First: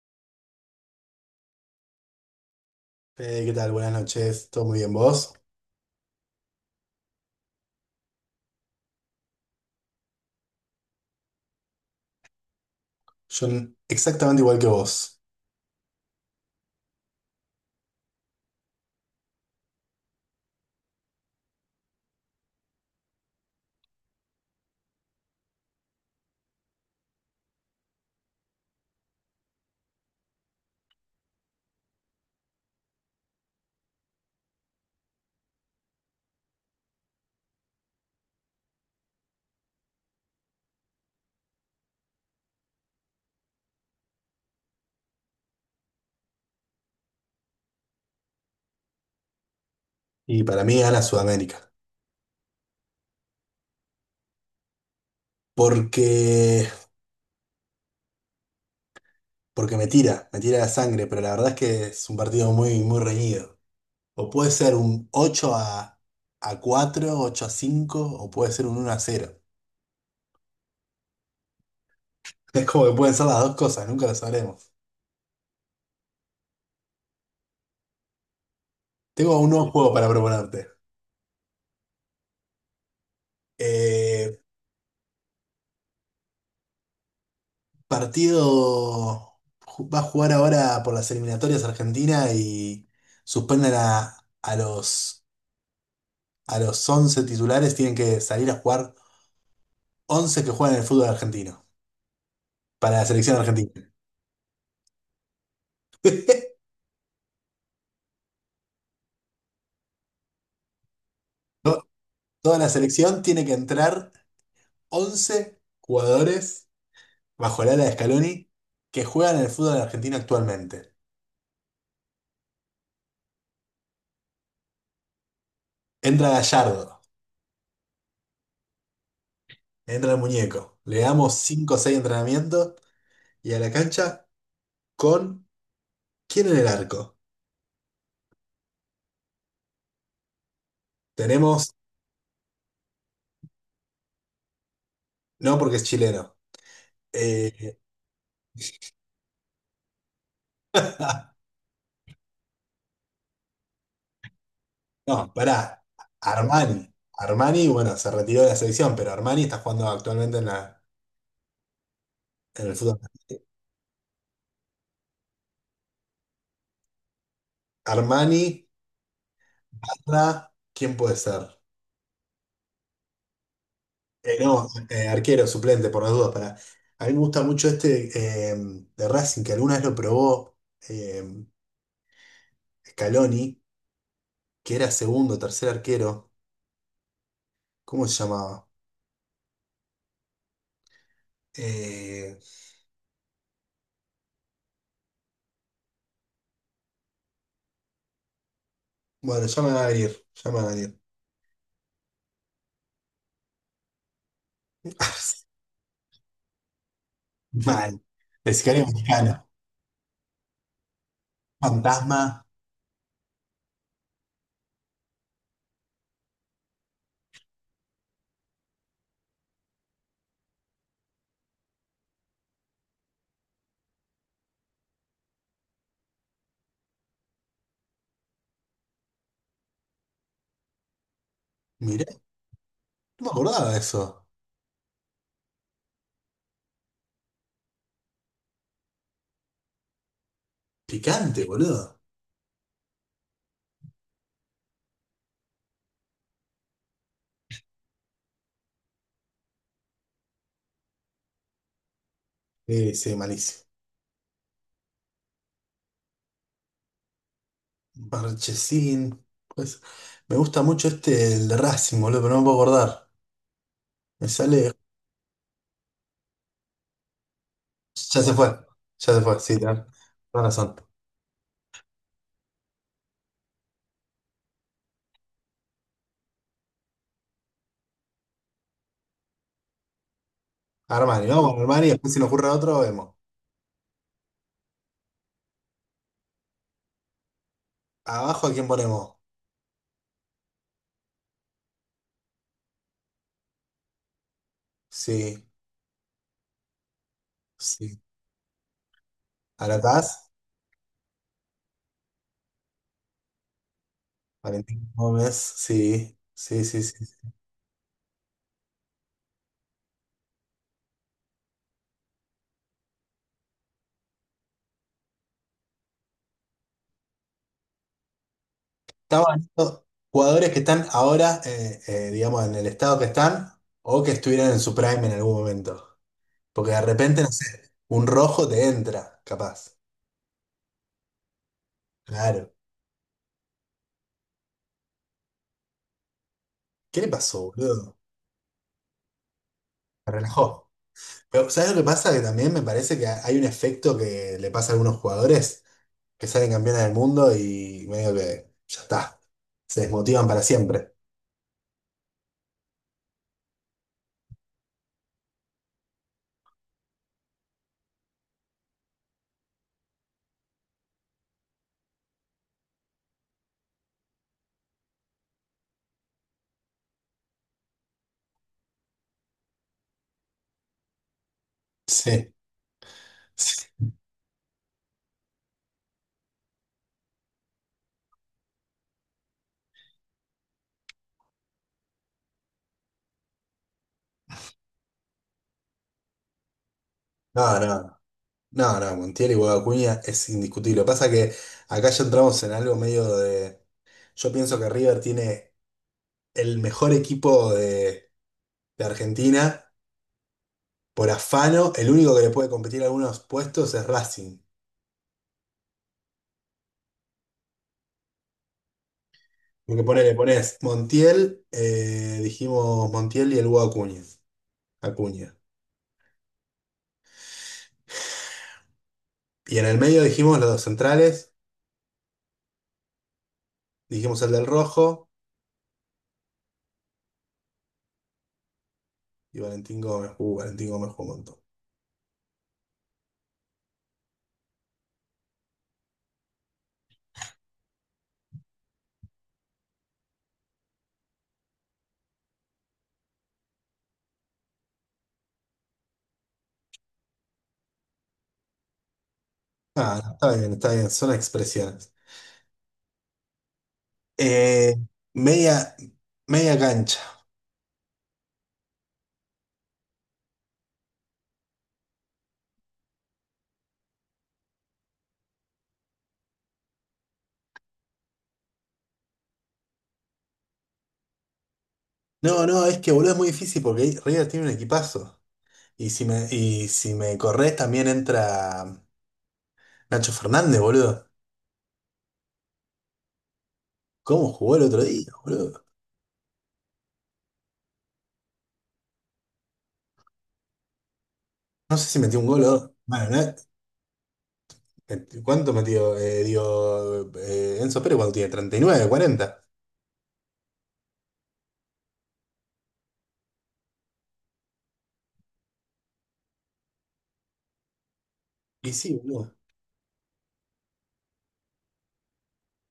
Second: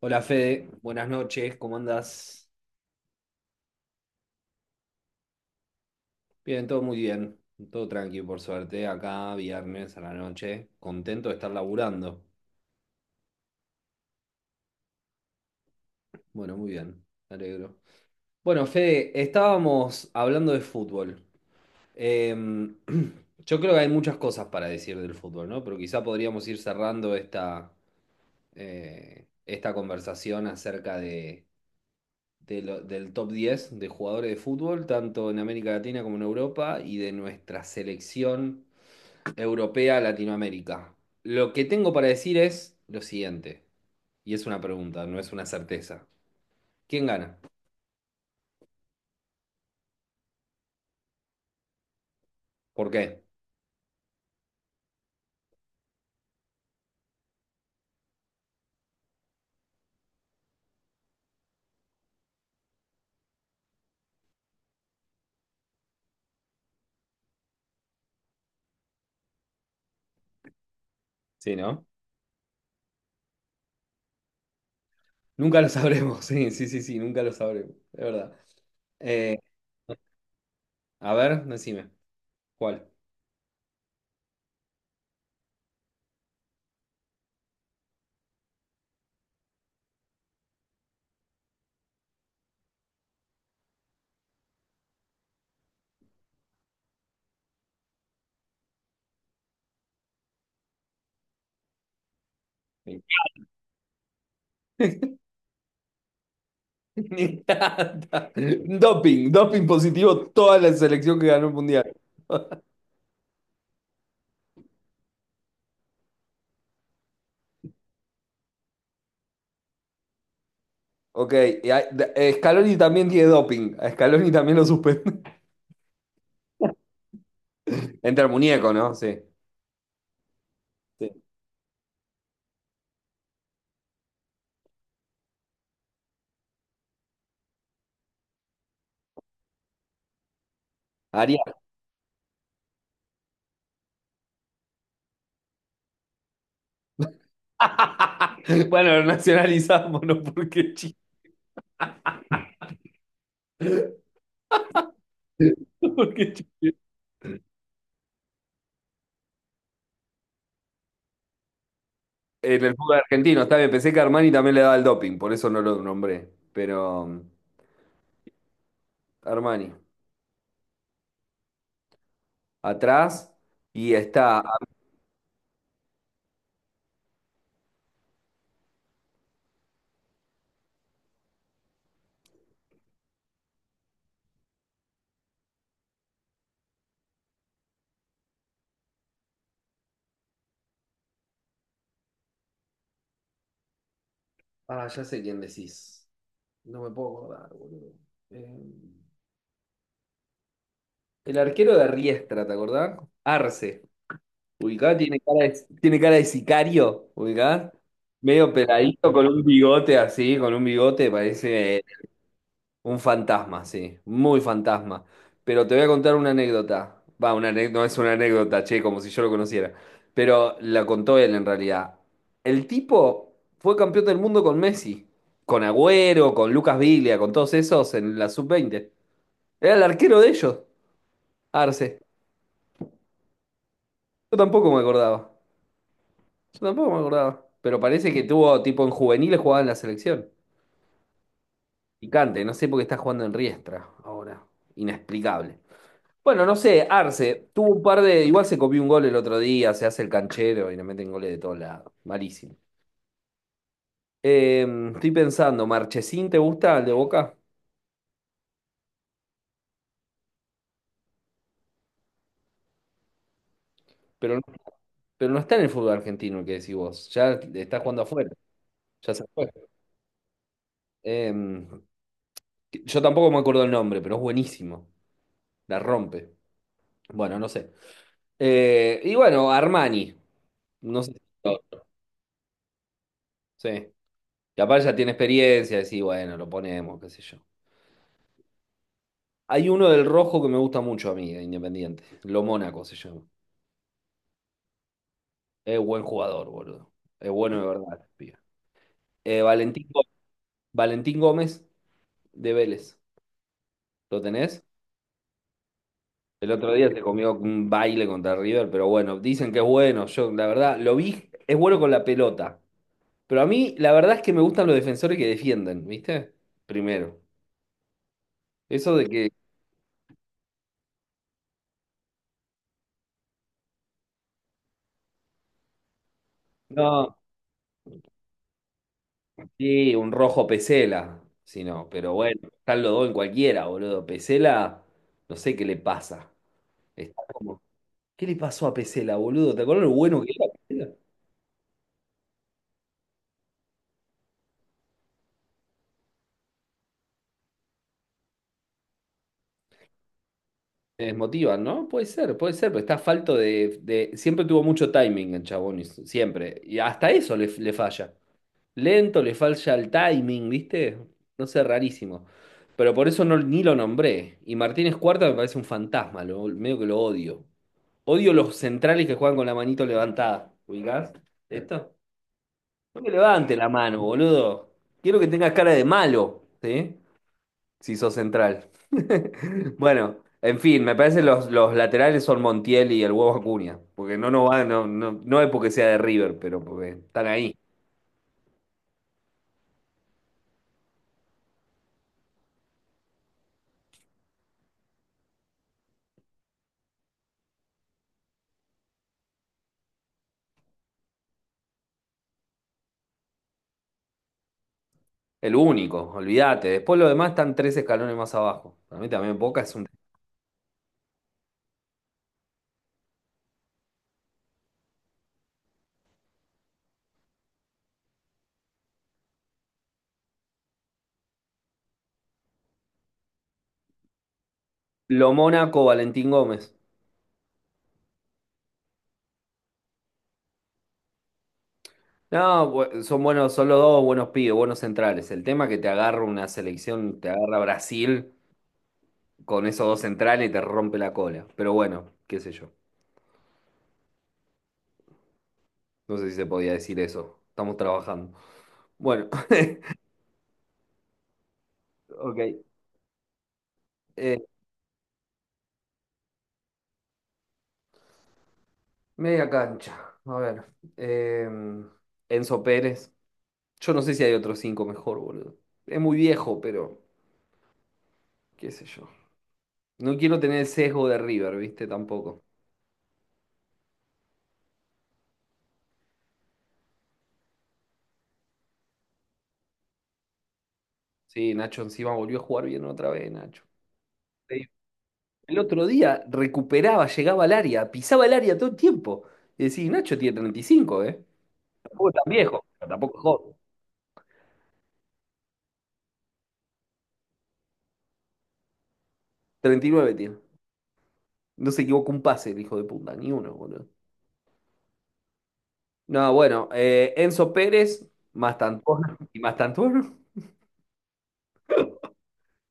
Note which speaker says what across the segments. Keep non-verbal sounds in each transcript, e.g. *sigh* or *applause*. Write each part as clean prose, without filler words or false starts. Speaker 1: Hola Fede, buenas noches, ¿cómo andás?
Speaker 2: Fede, ¿qué tal? Buenas noches. ¿Todo muy bien vos?
Speaker 1: Bien, todo muy bien, todo tranquilo por suerte, acá viernes a la noche, contento de estar laburando.
Speaker 2: Yo exactamente igual que vos.
Speaker 1: Bueno, muy bien, me alegro. Bueno, Fede, estábamos hablando de fútbol. Em, *clears throat* yo creo que hay muchas cosas para decir del fútbol, ¿no? Pero quizá podríamos ir cerrando esta conversación acerca del top 10 de jugadores de fútbol, tanto en América Latina como en Europa, y de nuestra selección europea, Latinoamérica. Lo que tengo para decir es lo siguiente, y es una pregunta, no es una certeza. ¿Quién gana?
Speaker 2: Y para mí gana Sudamérica.
Speaker 1: ¿Por qué?
Speaker 2: Porque, porque me tira la sangre, pero la verdad es que es un partido muy, muy reñido. O puede ser un 8 a 4, 8-5, o puede ser un 1-0.
Speaker 1: Sí, ¿no?
Speaker 2: *laughs* Es como que pueden ser las dos cosas, nunca lo sabremos.
Speaker 1: Nunca lo sabremos, *laughs* sí, sí, sí, sí, nunca lo sabremos, es verdad. Eh,
Speaker 2: Tengo un nuevo, Sí. juego para proponerte.
Speaker 1: a ver, decime, ¿cuál?
Speaker 2: Eh, Partido Va a jugar ahora por las eliminatorias Argentina y suspenden a los 11 titulares, tienen que salir a jugar 11 que juegan en el fútbol argentino para
Speaker 1: Sí.
Speaker 2: la selección argentina.
Speaker 1: *laughs*
Speaker 2: *laughs*
Speaker 1: Me encanta. Doping, doping positivo, toda la selección que ganó el
Speaker 2: To-
Speaker 1: mundial.
Speaker 2: Toda la
Speaker 1: *laughs*
Speaker 2: selección tiene que entrar 11 jugadores bajo el ala de Scaloni que juegan en el fútbol argentino actualmente.
Speaker 1: Ok, Scaloni también tiene doping. A Scaloni también lo suspende.
Speaker 2: Entra Gallardo,
Speaker 1: *laughs* Entre el muñeco, ¿no? Sí.
Speaker 2: entra el muñeco, le
Speaker 1: Sí.
Speaker 2: damos 5 o 6 entrenamientos y a la cancha con... ¿Quién en el arco?
Speaker 1: Haría
Speaker 2: Tenemos, no porque es chileno. Eh,
Speaker 1: *laughs* Bueno, lo nacionalizamos, ¿no?, porque Chile.
Speaker 2: *laughs*
Speaker 1: *laughs*
Speaker 2: no, pará.
Speaker 1: Porque Chile-
Speaker 2: Armani. Armani, bueno, se retiró de la selección, pero Armani está jugando actualmente en la,
Speaker 1: En
Speaker 2: en
Speaker 1: el
Speaker 2: el
Speaker 1: fútbol
Speaker 2: fútbol.
Speaker 1: argentino, está bien. Pensé que Armani también le daba el doping, por eso no lo nombré. Pero
Speaker 2: Armani,
Speaker 1: Armani,
Speaker 2: Parra, ¿quién puede ser?
Speaker 1: atrás. Y está.
Speaker 2: No, arquero, suplente, por las dudas. Para... A mí me gusta mucho este, de Racing, que alguna vez lo probó, eh, Scaloni, que era segundo, tercer arquero. ¿Cómo se llamaba? Eh,
Speaker 1: Ah, ya sé quién decís. No me puedo acordar, boludo. Eh,
Speaker 2: bueno, ya me va a venir, ya me va a venir.
Speaker 1: el arquero de Riestra, ¿te acordás? Arce. Ubicá, tiene cara
Speaker 2: *laughs*
Speaker 1: de, tiene cara de sicario. Ubicá.
Speaker 2: Mal.
Speaker 1: Medio
Speaker 2: De sicario
Speaker 1: peladito con un
Speaker 2: mexicano.
Speaker 1: bigote así, con un bigote, parece.
Speaker 2: Fantasma.
Speaker 1: Un fantasma, sí, muy fantasma. Pero te voy a contar una anécdota. Va, no es una anécdota, che, como si yo lo conociera. Pero la contó él en realidad. El tipo fue campeón del mundo con Messi, con Agüero, con Lucas Viglia, con todos esos en la sub 20. Era el arquero de ellos, Arce.
Speaker 2: Mirá, no me acordaba de eso.
Speaker 1: Yo tampoco me acordaba. Yo tampoco me acordaba. Pero parece que tuvo, tipo, en juveniles jugaba en la selección.
Speaker 2: Picante, boludo.
Speaker 1: Picante, no sé por qué está jugando en Riestra ahora. Inexplicable. Bueno, no sé, Arce, tuvo un par de. Igual se copió un gol el otro día, se hace el canchero y le meten goles de todos lados. Malísimo.
Speaker 2: Sí, sí, malísimo.
Speaker 1: Eh, Estoy pensando, ¿Marchesín te gusta el de Boca?
Speaker 2: Marchesín. Pues, me gusta mucho este, el de Racing, boludo, pero no me puedo acordar. Me
Speaker 1: Pero,
Speaker 2: sale.
Speaker 1: pero no está en el fútbol argentino, el que decís vos. Ya está jugando
Speaker 2: Ya
Speaker 1: afuera,
Speaker 2: se fue.
Speaker 1: ya
Speaker 2: Ya se
Speaker 1: se
Speaker 2: fue,
Speaker 1: fue.
Speaker 2: sí, tenés razón.
Speaker 1: Eh, yo tampoco me acuerdo el nombre, pero es buenísimo. La rompe. Bueno, no sé. Y bueno, Armani. No sé.
Speaker 2: Armani, vamos con Armani, después si nos ocurre otro, vemos.
Speaker 1: Sí. Capaz ya tiene experiencia, decís, bueno, lo ponemos, qué sé yo.
Speaker 2: Abajo, ¿a quién ponemos?
Speaker 1: Hay uno del rojo que me gusta mucho a mí, de Independiente. Lo Mónaco se llama.
Speaker 2: Sí,
Speaker 1: Es buen jugador, boludo. Es bueno de
Speaker 2: sí.
Speaker 1: verdad, pibe. Eh, Valentín, Gó-
Speaker 2: ¿Alatás?
Speaker 1: Valentín Gómez de Vélez. ¿Lo tenés?
Speaker 2: Valentín Gómez, sí,
Speaker 1: El
Speaker 2: sí,
Speaker 1: otro
Speaker 2: sí,
Speaker 1: día
Speaker 2: sí.
Speaker 1: se comió un baile contra River, pero bueno, dicen que es bueno. Yo, la verdad, lo vi, es bueno con la pelota. Pero a mí, la verdad es que me gustan los defensores que defienden, ¿viste? Primero. Eso de que.
Speaker 2: Estaban estos jugadores que están ahora, digamos, en el estado que están, o que estuvieran en su prime en algún momento. Porque de
Speaker 1: No.
Speaker 2: repente, no sé, un rojo te entra, capaz.
Speaker 1: Sí, un rojo Pesela, si no, pero bueno,
Speaker 2: Claro.
Speaker 1: están los dos en cualquiera, boludo. Pesela, no sé qué le pasa.
Speaker 2: ¿Qué le
Speaker 1: Está
Speaker 2: pasó,
Speaker 1: como,
Speaker 2: boludo?
Speaker 1: ¿qué le pasó a Pesela, boludo? ¿Te acuerdas lo
Speaker 2: Se
Speaker 1: bueno que era
Speaker 2: relajó.
Speaker 1: Pesela?
Speaker 2: Pero, ¿sabes lo que pasa? Que también me parece que hay un efecto que le pasa a algunos jugadores que salen campeones del mundo y medio que ya está. Se desmotivan para siempre.
Speaker 1: Te desmotivan, ¿no? Puede ser, pero está falto siempre tuvo mucho timing el chabón, siempre. Y hasta eso le falla. Lento, le falla el timing, ¿viste? No sé, rarísimo. Pero por eso no, ni lo nombré. Y Martínez Cuarta me parece un fantasma, medio que lo odio. Odio los centrales que juegan con la manito levantada. ¿Ubicás?
Speaker 2: *laughs*
Speaker 1: ¿Esto?
Speaker 2: Sí.
Speaker 1: No me levante la
Speaker 2: Sí.
Speaker 1: mano, boludo. Quiero que tengas cara de malo, ¿sí? Si sos central. *laughs* Bueno, en fin, me parece los laterales son Montiel y el huevo Acuña. Porque no, no va, no, no, no es porque sea de River, pero porque están ahí.
Speaker 2: No, no. No, no, Montiel y Guado Acuña es indiscutible. Pasa que acá ya entramos en algo medio de. Yo pienso que River tiene el mejor equipo de Argentina por afano. El único que le puede competir a algunos puestos es Racing.
Speaker 1: El único, olvídate. Después los demás están tres escalones más abajo. Para mí también Boca es
Speaker 2: Porque
Speaker 1: un.
Speaker 2: pone, le pones Montiel, dijimos Montiel y el Guado Acuña. Acuña. Y en el medio dijimos los dos centrales, dijimos el del Rojo
Speaker 1: Lo Mónaco, Valentín Gómez.
Speaker 2: y Valentín Gómez. Valentín Gómez jugó un montón.
Speaker 1: No, son buenos, son los dos buenos pibes, buenos centrales. El tema es que te agarra una selección, te agarra Brasil con esos dos centrales y te rompe la cola. Pero bueno, qué sé yo. No sé si se podía decir eso. Estamos trabajando. Bueno, *laughs*
Speaker 2: Ah, no, está bien, son expresiones.
Speaker 1: ok. Eh,
Speaker 2: Eh, media, media cancha.
Speaker 1: Media cancha. A ver. eh, Enzo Pérez. Yo no sé si hay otros cinco mejor, boludo. Es muy viejo, pero qué sé yo. No quiero tener el sesgo de River, ¿viste? Tampoco.
Speaker 2: No, no, es que boludo es muy difícil porque River tiene un equipazo. Y si me corres también entra Nacho Fernández, boludo.
Speaker 1: Sí, Nacho encima volvió a jugar bien otra vez, Nacho.
Speaker 2: ¿Cómo jugó
Speaker 1: Sí.
Speaker 2: el otro día,
Speaker 1: El
Speaker 2: boludo?
Speaker 1: otro día recuperaba, llegaba al área, pisaba el área todo el tiempo. Y decís, Nacho tiene 35, ¿eh?
Speaker 2: No sé si
Speaker 1: Tampoco es
Speaker 2: metió un
Speaker 1: tan
Speaker 2: gol o
Speaker 1: viejo,
Speaker 2: dos.
Speaker 1: pero
Speaker 2: Bueno,
Speaker 1: tampoco es joven.
Speaker 2: ¿cuánto metió? Enzo Pérez cuando tiene 39, 40.
Speaker 1: 39 tiene. No se equivocó un pase, el hijo de puta, ni uno, boludo. No, bueno, Enzo Pérez,
Speaker 2: Y sí,
Speaker 1: Mastantuono *laughs*
Speaker 2: boludo.
Speaker 1: y Mastantuono.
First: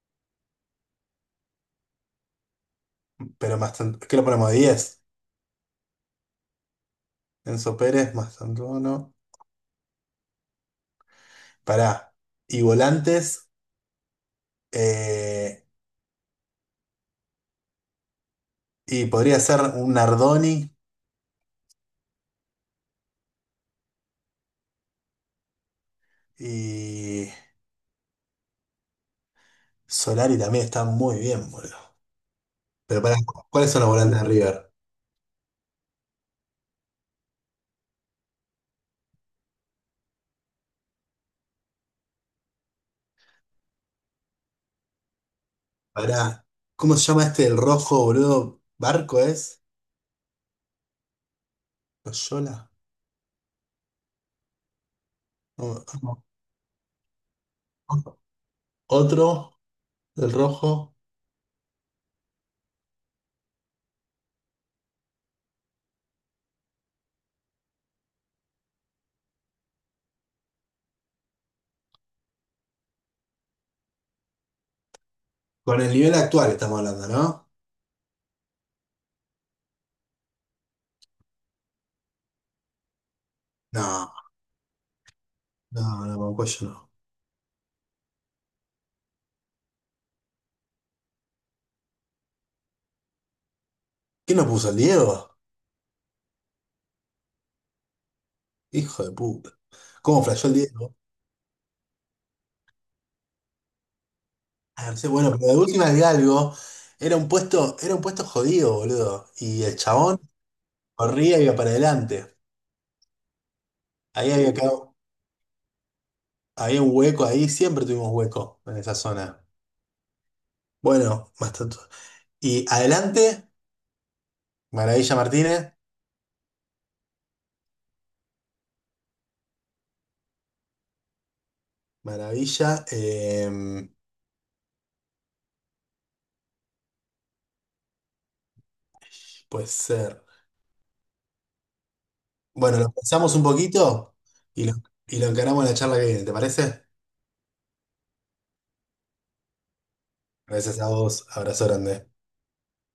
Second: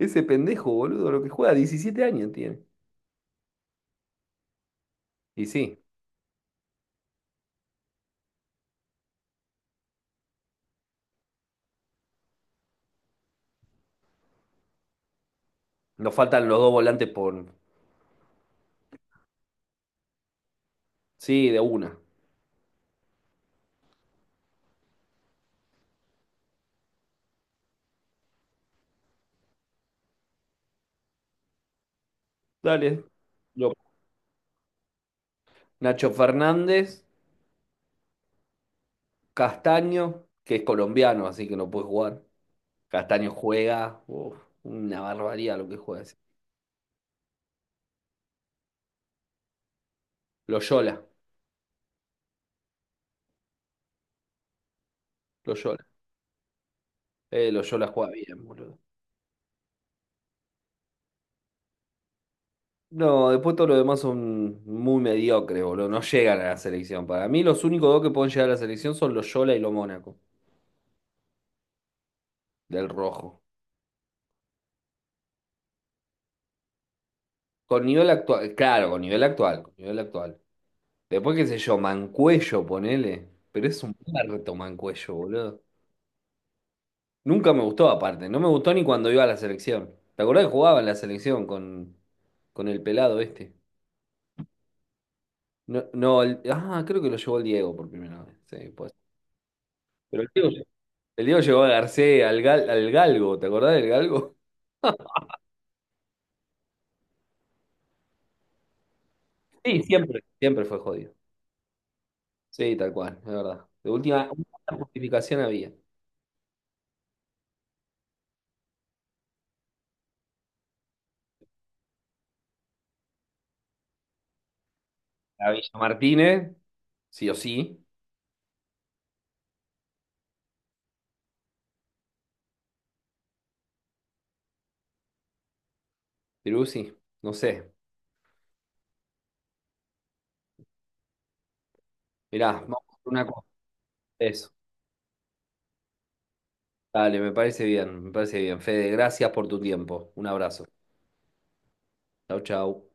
Speaker 1: Ese pendejo, boludo, lo que juega, 17 años tiene.
Speaker 2: Pero ¿qué lo ponemos? 10.
Speaker 1: Y sí,
Speaker 2: Enzo Pérez, más Tantuono. Pará. Y volantes. eh,
Speaker 1: nos faltan los dos volantes por...
Speaker 2: y podría ser un Nardoni.
Speaker 1: Sí, de una.
Speaker 2: Y Solari también está muy bien, boludo. Pero
Speaker 1: Dale.
Speaker 2: pará, ¿cuáles
Speaker 1: Yo.
Speaker 2: son los volantes de River?
Speaker 1: Nacho Fernández, Castaño, que es colombiano, así que no puede jugar. Castaño juega, uf, una barbaridad lo que juega ese.
Speaker 2: Pará, ¿cómo se llama este? ¿El rojo, boludo? ¿Barco es?
Speaker 1: Loyola,
Speaker 2: ¿Loyola?
Speaker 1: Loyola.
Speaker 2: No, no.
Speaker 1: Loyola juega
Speaker 2: No.
Speaker 1: bien, boludo.
Speaker 2: Otro, el rojo.
Speaker 1: No, después todo lo demás son muy mediocres, boludo. No llegan a la selección. Para mí, los únicos dos que pueden llegar a la selección son Loyola y lo Mónaco, del rojo.
Speaker 2: Con el nivel actual estamos hablando, ¿no?
Speaker 1: Con nivel actual, claro, con nivel actual, con nivel actual. Después, qué sé yo, Mancuello, ponele. Pero es un
Speaker 2: No,
Speaker 1: muerto Mancuello, boludo.
Speaker 2: no, no, con cuello no.
Speaker 1: Nunca me gustó, aparte. No me gustó ni cuando iba a la selección. ¿Te acordás que jugaba en la selección con el pelado este?
Speaker 2: ¿Quién nos puso el Diego?
Speaker 1: No, no, ah, creo que lo llevó el Diego por primera vez. Sí, pues.
Speaker 2: Hijo de puta.
Speaker 1: Pero
Speaker 2: ¿Cómo
Speaker 1: el
Speaker 2: flasheó
Speaker 1: Diego,
Speaker 2: el Diego?
Speaker 1: el Diego llevó a Garcés, al Galgo, ¿te acordás del Galgo?
Speaker 2: Ah, no sé, bueno, pero de última el Galgo era un puesto jodido, boludo. Y el
Speaker 1: Sí,
Speaker 2: chabón
Speaker 1: siempre. Siempre fue jodido.
Speaker 2: corría y iba para adelante.
Speaker 1: Sí, tal cual, es verdad. De última,
Speaker 2: Ahí había, ca-
Speaker 1: una justificación había.
Speaker 2: Había un hueco ahí, siempre tuvimos hueco en esa zona. Bueno, más tanto. Y adelante, Maravilla
Speaker 1: La Villa
Speaker 2: Martínez.
Speaker 1: Martínez, sí o sí.
Speaker 2: Maravilla,
Speaker 1: Peruzzi, no sé.
Speaker 2: puede ser.
Speaker 1: Mirá, vamos
Speaker 2: Bueno, lo
Speaker 1: a hacer una
Speaker 2: pensamos un
Speaker 1: cosa.
Speaker 2: poquito
Speaker 1: Eso.
Speaker 2: y lo, y lo encaramos en la charla que viene, ¿te parece?
Speaker 1: Dale, me parece bien, me parece bien. Fede, gracias por tu tiempo. Un abrazo.
Speaker 2: Gracias a vos, abrazo grande.
Speaker 1: Chau, chau.